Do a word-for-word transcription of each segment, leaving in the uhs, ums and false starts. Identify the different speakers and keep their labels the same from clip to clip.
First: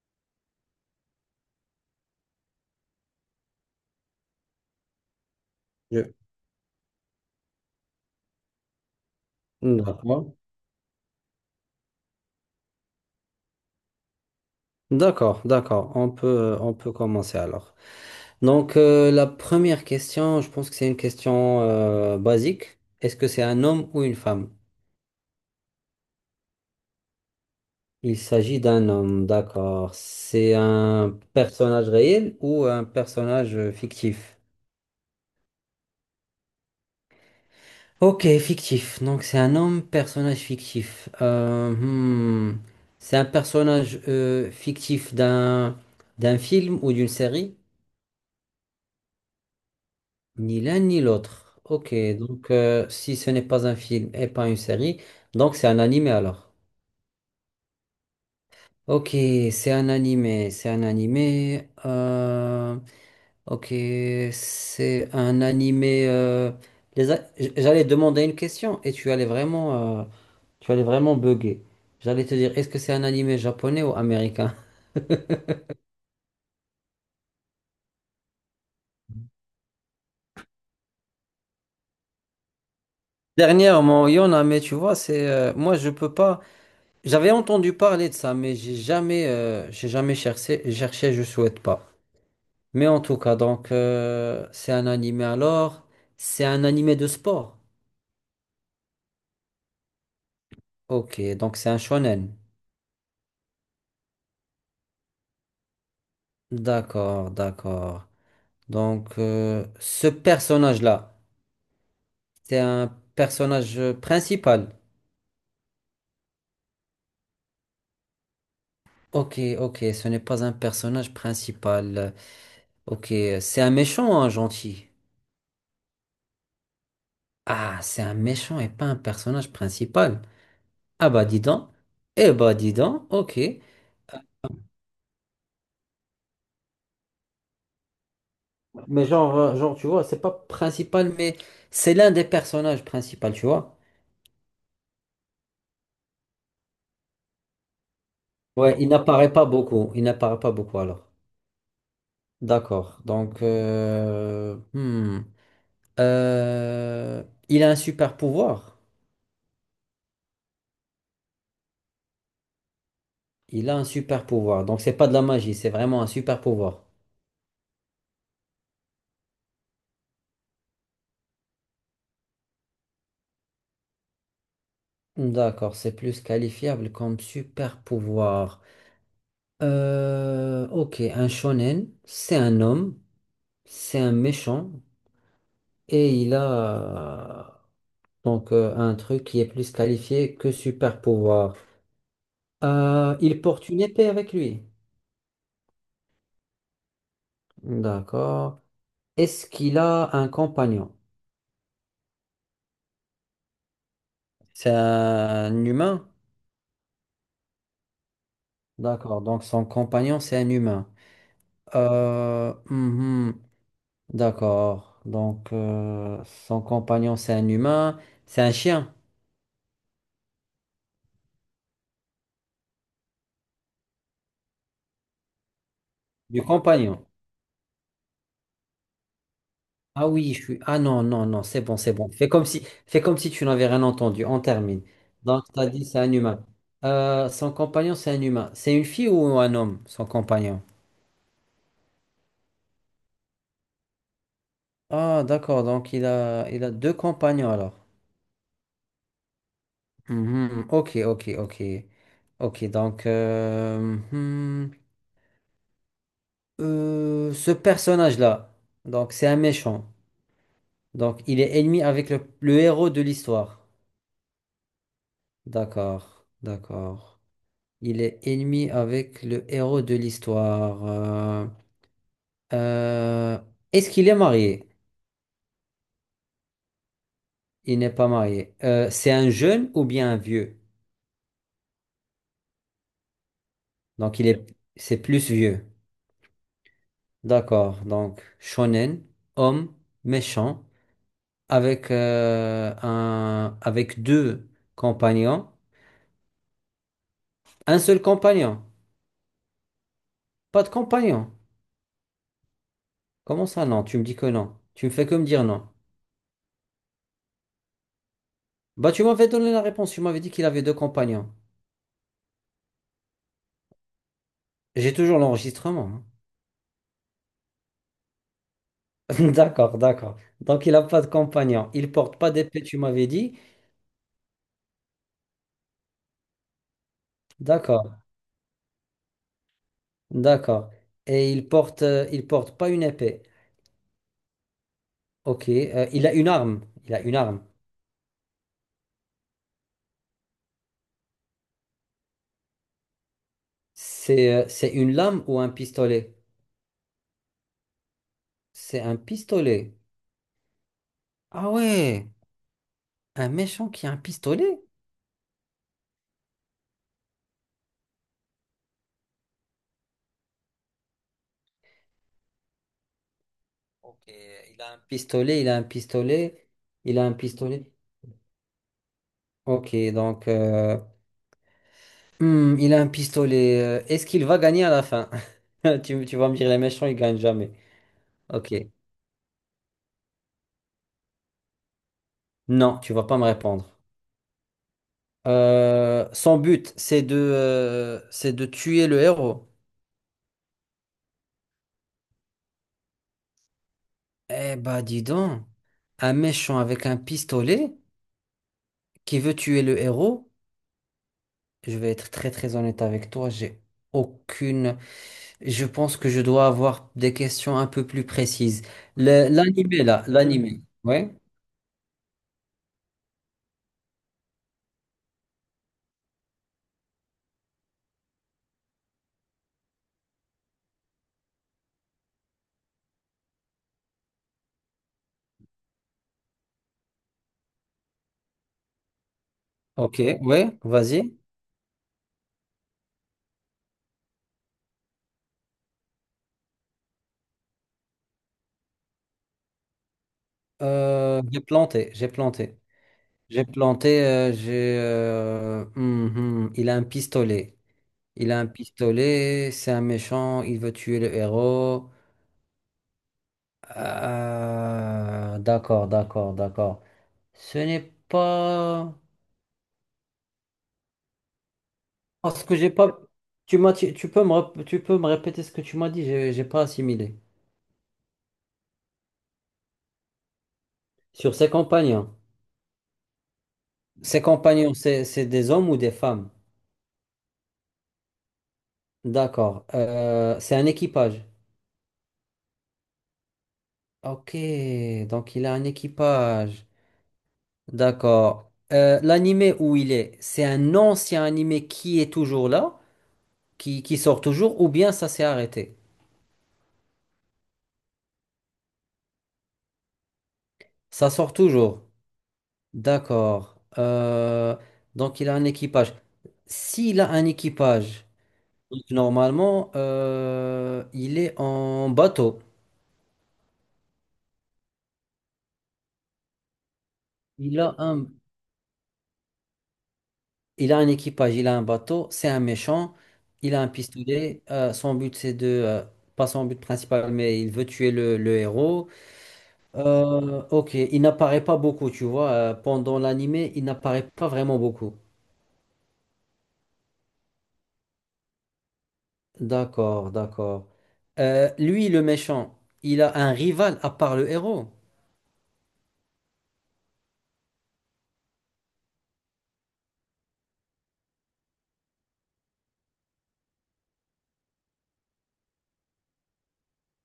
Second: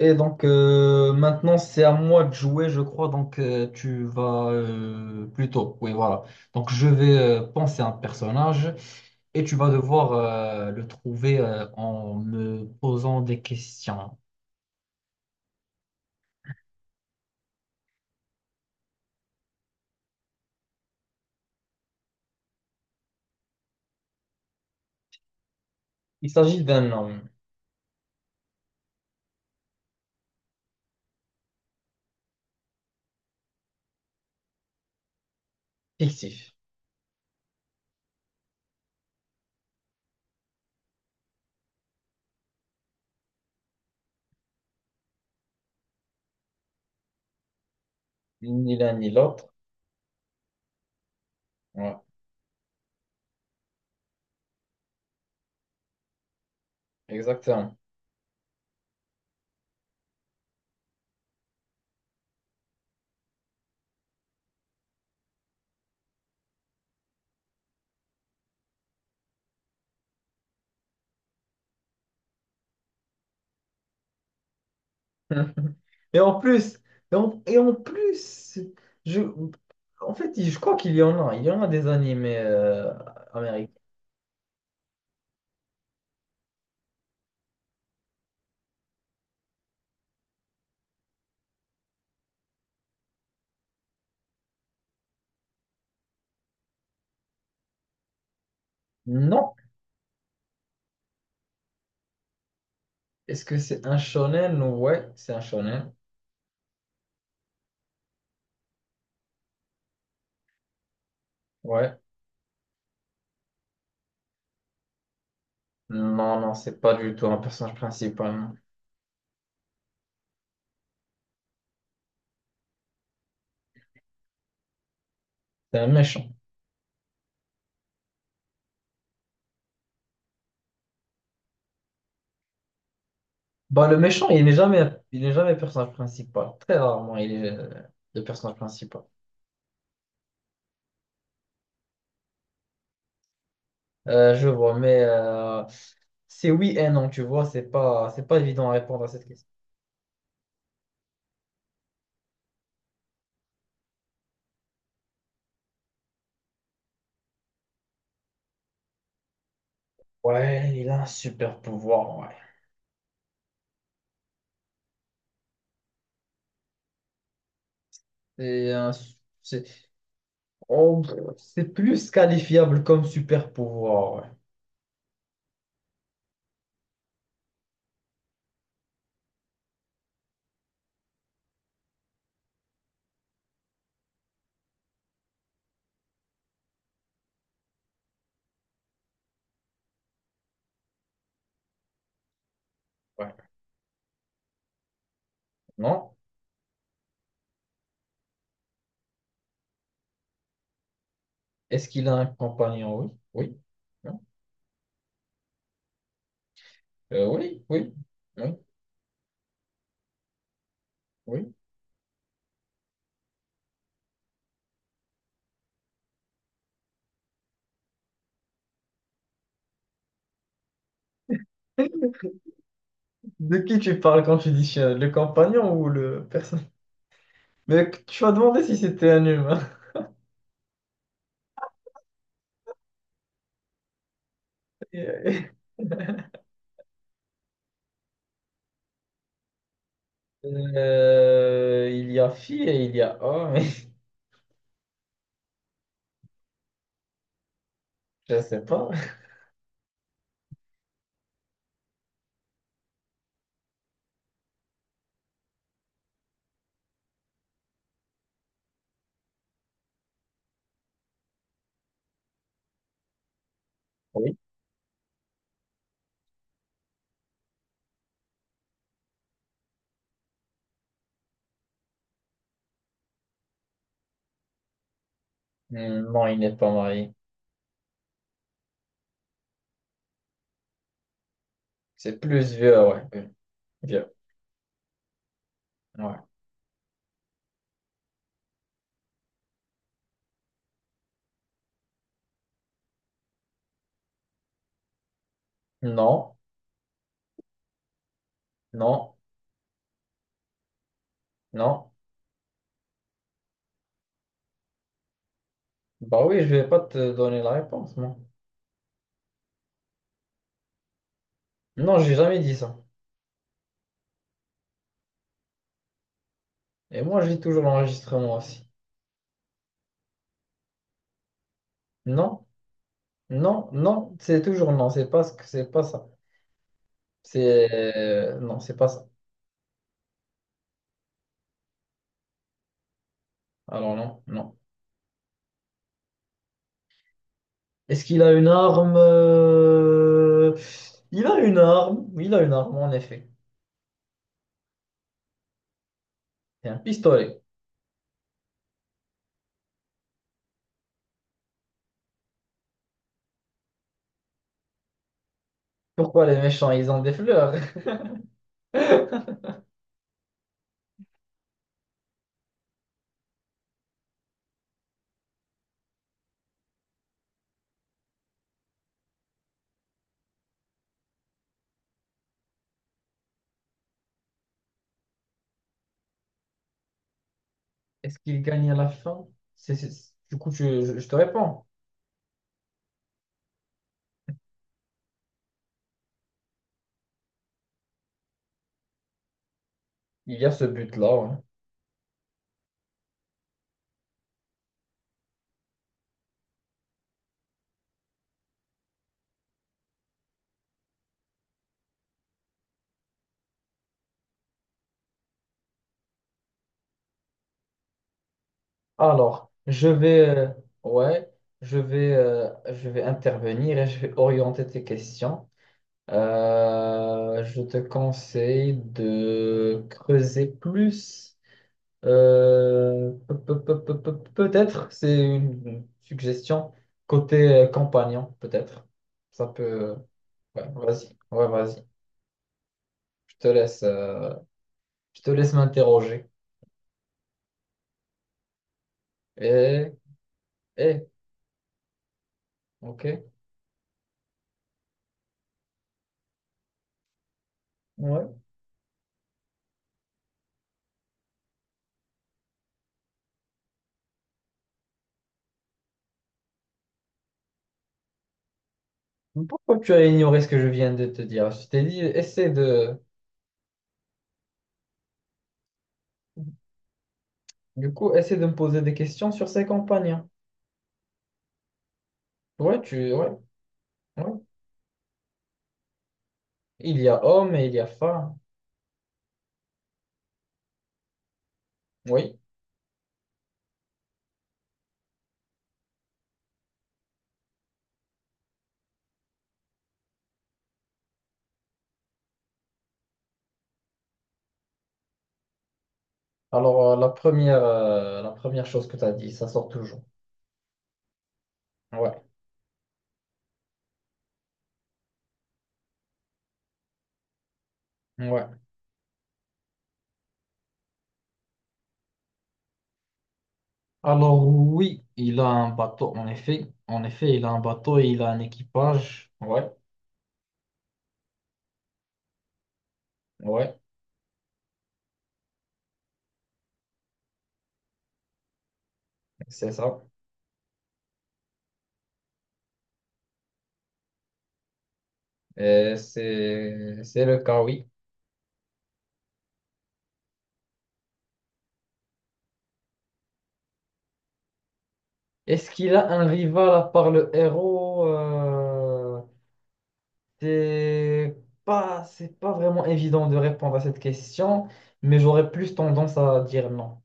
Speaker 1: Et donc euh, maintenant c'est à moi de jouer, je crois. Donc euh, tu vas euh, plutôt. Oui,
Speaker 2: Je-
Speaker 1: voilà. Donc je vais euh, penser à un personnage et tu vas devoir
Speaker 2: D'accord.
Speaker 1: euh, le trouver euh, en me posant des questions.
Speaker 2: D'accord, d'accord. On peut, on peut commencer alors. Donc, euh, la première question, je pense que c'est une question euh, basique. Est-ce que c'est un homme ou une femme?
Speaker 1: Il s'agit d'un homme
Speaker 2: Il s'agit d'un homme, d'accord. C'est un personnage réel ou un personnage euh, fictif?
Speaker 1: fictif,
Speaker 2: Ok, fictif. Donc, c'est un homme, personnage fictif. Euh, hmm. C'est un personnage euh, fictif d'un d'un film ou d'une série?
Speaker 1: ni l'un ni l'autre.
Speaker 2: Ni l'un ni l'autre. Ok,
Speaker 1: Ouais,
Speaker 2: donc euh, si ce n'est pas un film et pas une série, donc c'est un animé alors.
Speaker 1: exactement.
Speaker 2: Ok, c'est un animé, c'est un animé. euh, ok, c'est un animé. euh, les a- j- J'allais demander une question et tu allais vraiment, euh, tu allais vraiment bugger. J'allais te dire, est-ce que c'est un animé japonais ou américain?
Speaker 1: Et en plus, et en, et en plus, je, en fait, je crois qu'il y en a. Il y en a des animés euh, américains.
Speaker 2: Dernièrement, il y en a, mais tu vois, c'est euh, moi je peux pas. J'avais entendu parler de ça, mais j'ai jamais, euh, j'ai jamais cherché, cherché, je souhaite pas. Mais en tout cas, donc, euh, c'est un animé alors, c'est un animé de sport.
Speaker 1: Non.
Speaker 2: Ok, donc c'est un shonen.
Speaker 1: Est-ce que c'est un shonen? Ouais, c'est un shonen.
Speaker 2: D'accord, d'accord. Donc, euh, ce personnage-là,
Speaker 1: Ouais.
Speaker 2: c'est un personnage euh, principal.
Speaker 1: Non, non, c'est pas du tout un personnage principal. Non.
Speaker 2: Ok, ok, ce n'est pas un personnage principal. Ok, c'est un méchant, ou un gentil.
Speaker 1: C'est un méchant.
Speaker 2: Ah, c'est un méchant et pas un personnage principal. Ah bah dis donc. Eh bah dis donc, ok.
Speaker 1: Bah, le méchant, il n'est jamais, il n'est jamais personnage principal. Très rarement, il est euh, le personnage principal.
Speaker 2: Mais genre, euh, genre tu vois, c'est pas principal, mais c'est l'un des personnages principaux, tu vois.
Speaker 1: Euh, je vois, mais euh, c'est oui et non, tu vois, c'est pas, c'est pas évident à
Speaker 2: Ouais, il
Speaker 1: répondre à cette
Speaker 2: n'apparaît
Speaker 1: question.
Speaker 2: pas beaucoup. Il n'apparaît pas beaucoup alors. D'accord. Donc, euh, hmm. Euh, il a un super pouvoir.
Speaker 1: Ouais, il a un super pouvoir, ouais.
Speaker 2: Il a un super pouvoir. Donc c'est pas de la magie, c'est vraiment un super pouvoir.
Speaker 1: C'est un su- c'est Oh, pff, c'est plus qualifiable comme super pouvoir, ouais.
Speaker 2: D'accord, c'est plus qualifiable comme super pouvoir. Euh, ok, un shonen, c'est un homme, c'est un méchant, et il a euh, donc euh, un truc qui est plus qualifié que super pouvoir. Euh,
Speaker 1: Ouais.
Speaker 2: il porte une épée avec lui.
Speaker 1: Non?
Speaker 2: D'accord. Est-ce qu'il a un compagnon?
Speaker 1: Est-ce qu'il a un compagnon? Oui. Oui.
Speaker 2: C'est un humain?
Speaker 1: Euh, oui, oui, oui,
Speaker 2: D'accord. Donc son compagnon, c'est un humain.
Speaker 1: oui.
Speaker 2: Euh, mhm. D'accord. Donc euh, son compagnon, c'est un humain. C'est un chien
Speaker 1: De qui tu parles quand tu dis chien? Le compagnon ou le
Speaker 2: du
Speaker 1: personne?
Speaker 2: compagnon.
Speaker 1: Mais tu m'as demandé si c'était un humain.
Speaker 2: Ah oui, je suis. Ah non, non, non, c'est bon, c'est bon. Fais comme si, fais comme si tu n'avais rien entendu. On termine. Donc, tu as dit c'est un humain. Euh, son compagnon, c'est un humain. C'est une fille ou un homme, son compagnon?
Speaker 1: Euh, il y a fille et il y a homme.
Speaker 2: Ah, d'accord. Donc, il a, il a deux compagnons alors.
Speaker 1: Je sais pas.
Speaker 2: Mhm. Ok, ok, ok. Ok, donc, euh, hmm, euh, ce personnage-là, donc, c'est un méchant. Donc, il est ennemi avec le, le héros de l'histoire.
Speaker 1: Oui.
Speaker 2: D'accord, d'accord. Il est ennemi avec le héros de l'histoire. Euh, euh, est-ce qu'il est marié?
Speaker 1: Hmm, non, il n'est pas marié.
Speaker 2: Il n'est pas marié. Euh, c'est un jeune ou bien un vieux?
Speaker 1: C'est plus vieux, ouais. Oui, vieux.
Speaker 2: Donc il est, c'est plus vieux.
Speaker 1: Ouais.
Speaker 2: D'accord. Donc shonen, homme méchant, avec euh, un, avec deux compagnons,
Speaker 1: Non,
Speaker 2: un seul compagnon,
Speaker 1: non,
Speaker 2: pas de compagnon.
Speaker 1: non.
Speaker 2: Comment ça non? Tu me dis que non. Tu me fais que me dire non.
Speaker 1: Bah oui, je vais pas te donner la réponse, moi.
Speaker 2: Bah tu m'avais donné la réponse. Tu m'avais dit qu'il avait deux compagnons.
Speaker 1: Non, j'ai jamais dit ça.
Speaker 2: J'ai toujours l'enregistrement, hein.
Speaker 1: Et moi, j'ai toujours l'enregistrement aussi.
Speaker 2: D'accord, d'accord. Donc, il n'a pas de compagnon. Il porte pas
Speaker 1: Non,
Speaker 2: d'épée, tu m'avais dit.
Speaker 1: non, non, c'est toujours non. C'est pas ce que c'est pas ça.
Speaker 2: D'accord,
Speaker 1: C'est... Non, c'est pas ça.
Speaker 2: d'accord. Et il porte, euh, il porte pas une épée.
Speaker 1: Alors non, non.
Speaker 2: Ok. euh, il a une arme. Il a une arme.
Speaker 1: Est-ce qu'il a une arme? euh, Il a une arme. Oui, il a une arme, en effet.
Speaker 2: C'est, euh, c'est une lame ou un pistolet?
Speaker 1: C'est un pistolet.
Speaker 2: C'est un pistolet. Ah ouais, un méchant qui a un pistolet?
Speaker 1: Pourquoi les méchants, ils ont des fleurs?
Speaker 2: Ok, il a un pistolet, il a un pistolet, il a un pistolet. Ok, donc, euh, hmm, il a un pistolet. euh, Est-ce qu'il va gagner à la fin? Tu, tu vas me dire, les méchants, ils gagnent jamais.
Speaker 1: Est-ce qu'il
Speaker 2: Ok.
Speaker 1: gagne à la fin? C'est, c'est- Du coup, tu- je, je te réponds.
Speaker 2: Non, tu vas pas me répondre. Euh, son but, c'est de, euh, c'est de tuer le héros.
Speaker 1: Il y a ce but-là, ouais.
Speaker 2: Eh bah dis donc, un méchant avec un pistolet qui veut tuer le héros, je vais être très très honnête avec toi, j'ai aucune... Je pense que je dois avoir des questions un peu plus précises. Le-
Speaker 1: Alors,
Speaker 2: L'animé
Speaker 1: je
Speaker 2: là,
Speaker 1: vais... euh,
Speaker 2: l'animé. Ouais,
Speaker 1: ouais, je vais, euh, je vais intervenir et je vais orienter tes questions. Euh, je te conseille de creuser plus. Euh, pe- pe- pe- pe- pe- peut-être, c'est une suggestion côté euh, compagnon, peut-être. Ça peut.
Speaker 2: ok, ouais,
Speaker 1: Ouais, vas-y.
Speaker 2: vas-y.
Speaker 1: Ouais, vas-y. Je te laisse, euh, je te laisse m'interroger. et et
Speaker 2: Euh, j'ai planté, j'ai planté.
Speaker 1: ok.
Speaker 2: J'ai planté, euh, j'ai... euh, hum, hum, il a un pistolet. Il
Speaker 1: Ouais.
Speaker 2: a un pistolet, c'est un méchant, il veut tuer le héros. Ah, d'accord, d'accord, d'accord. Ce n'est pas...
Speaker 1: Pourquoi tu as ignoré ce que je viens de te dire? Je t'ai dit,
Speaker 2: Parce
Speaker 1: essaie
Speaker 2: que j'ai
Speaker 1: de.
Speaker 2: pas... Tu m'as... Tu tu peux me... rep- Tu peux me répéter ce que tu m'as dit, j'ai j'ai pas assimilé.
Speaker 1: Du coup, essaie de me poser des questions sur ses compagnons.
Speaker 2: Sur ses compagnons.
Speaker 1: Ouais, tu. Ouais,
Speaker 2: Ses
Speaker 1: ouais.
Speaker 2: compagnons, c'est c'est des hommes ou des femmes?
Speaker 1: Il y a homme et il y a femme.
Speaker 2: D'accord. Euh, c'est un équipage.
Speaker 1: Oui.
Speaker 2: Ok, donc il a un équipage. D'accord. Euh, l'animé où il est, c'est un ancien animé qui est toujours là? Qui, qui sort toujours ou bien ça s'est arrêté?
Speaker 1: Alors, euh, la première, euh, la première chose que tu as dit, ça sort toujours.
Speaker 2: Ça sort toujours.
Speaker 1: Ouais.
Speaker 2: D'accord. Euh, donc il a un équipage. S'il a un équipage,
Speaker 1: Ouais.
Speaker 2: donc normalement, euh, il est en bateau.
Speaker 1: Alors oui, il a un bateau, en effet. En effet, il a
Speaker 2: Il
Speaker 1: un
Speaker 2: a
Speaker 1: bateau
Speaker 2: un,
Speaker 1: et il a un équipage. Ouais,
Speaker 2: il a un équipage, il a un bateau, c'est un méchant, il a un
Speaker 1: ouais,
Speaker 2: pistolet. euh, son but, c'est de... euh, pas son but principal, mais il veut tuer le, le héros.
Speaker 1: c'est ça.
Speaker 2: Euh, ok, il n'apparaît pas beaucoup, tu vois. euh, pendant l'animé, il n'apparaît pas vraiment beaucoup.
Speaker 1: Euh, c'est, c'est le cas, oui.
Speaker 2: D'accord, d'accord. Euh, lui, le méchant, il a un rival à part le héros.
Speaker 1: Est-ce qu'il a un rival à part le héros? Euh, c'est pas, c'est pas vraiment évident de répondre à cette question, mais j'aurais plus tendance à dire non.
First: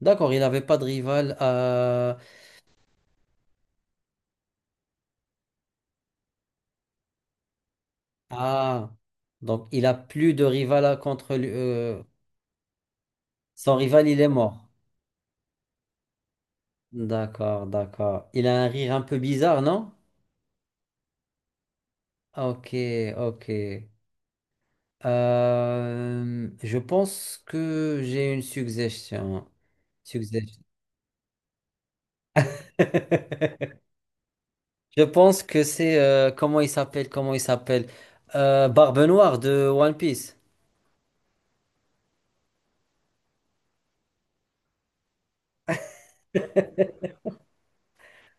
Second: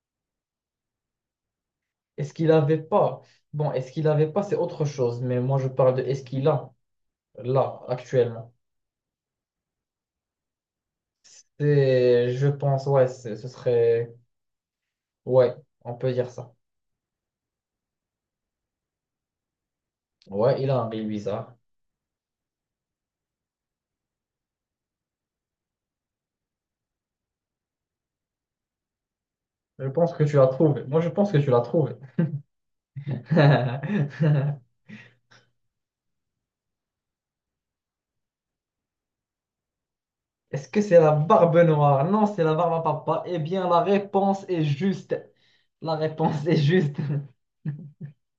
Speaker 2: D'accord, il n'avait pas de rival à...
Speaker 1: Est-ce qu'il avait pas? Bon, est-ce qu'il avait pas, c'est autre chose, mais moi je parle de est-ce qu'il a là, actuellement.
Speaker 2: Ah, donc il a plus de rival à- contre lui. euh,
Speaker 1: C'est, je pense, ouais, c'est- ce
Speaker 2: Son rival,
Speaker 1: serait.
Speaker 2: il est mort.
Speaker 1: Ouais, on peut dire ça.
Speaker 2: D'accord, d'accord. Il a un rire un peu bizarre, non?
Speaker 1: Ouais, il a un rire bizarre.
Speaker 2: Ok, ok. Euh, je pense que j'ai une suggestion.
Speaker 1: Je pense que tu l'as
Speaker 2: Suggestion.
Speaker 1: trouvé. Moi, je pense que tu l'as trouvé.
Speaker 2: Je pense que c'est... euh, comment il s'appelle? Comment il s'appelle? Euh, Barbe Noire de One Piece.
Speaker 1: Est-ce que c'est la Barbe Noire? Non, c'est la Barbe à Papa. Eh bien, la réponse est juste. La réponse est juste.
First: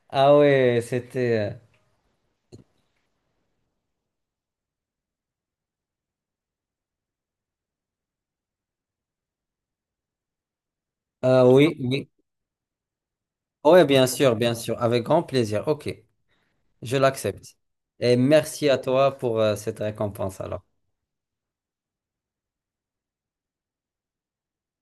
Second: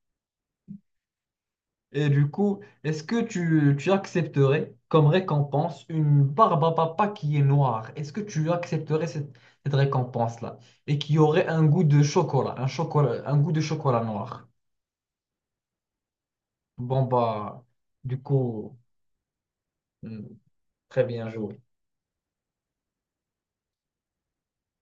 Speaker 2: Ah ouais, c'était... euh,
Speaker 1: Et du coup, est-ce que tu, tu accepterais comme récompense une barbe à papa qui est noire? Est-ce que tu accepterais cette, cette récompense-là? Et qui aurait un
Speaker 2: oui,
Speaker 1: goût de
Speaker 2: oui.
Speaker 1: chocolat, un chocolat, un goût de
Speaker 2: Oui, ouais,
Speaker 1: chocolat
Speaker 2: bien sûr,
Speaker 1: noir.
Speaker 2: bien sûr. Avec grand plaisir. Ok, je
Speaker 1: Bon,
Speaker 2: l'accepte.
Speaker 1: bah,
Speaker 2: Et
Speaker 1: du
Speaker 2: merci
Speaker 1: coup,
Speaker 2: à toi pour euh, cette
Speaker 1: hmm,
Speaker 2: récompense alors.
Speaker 1: très bien joué.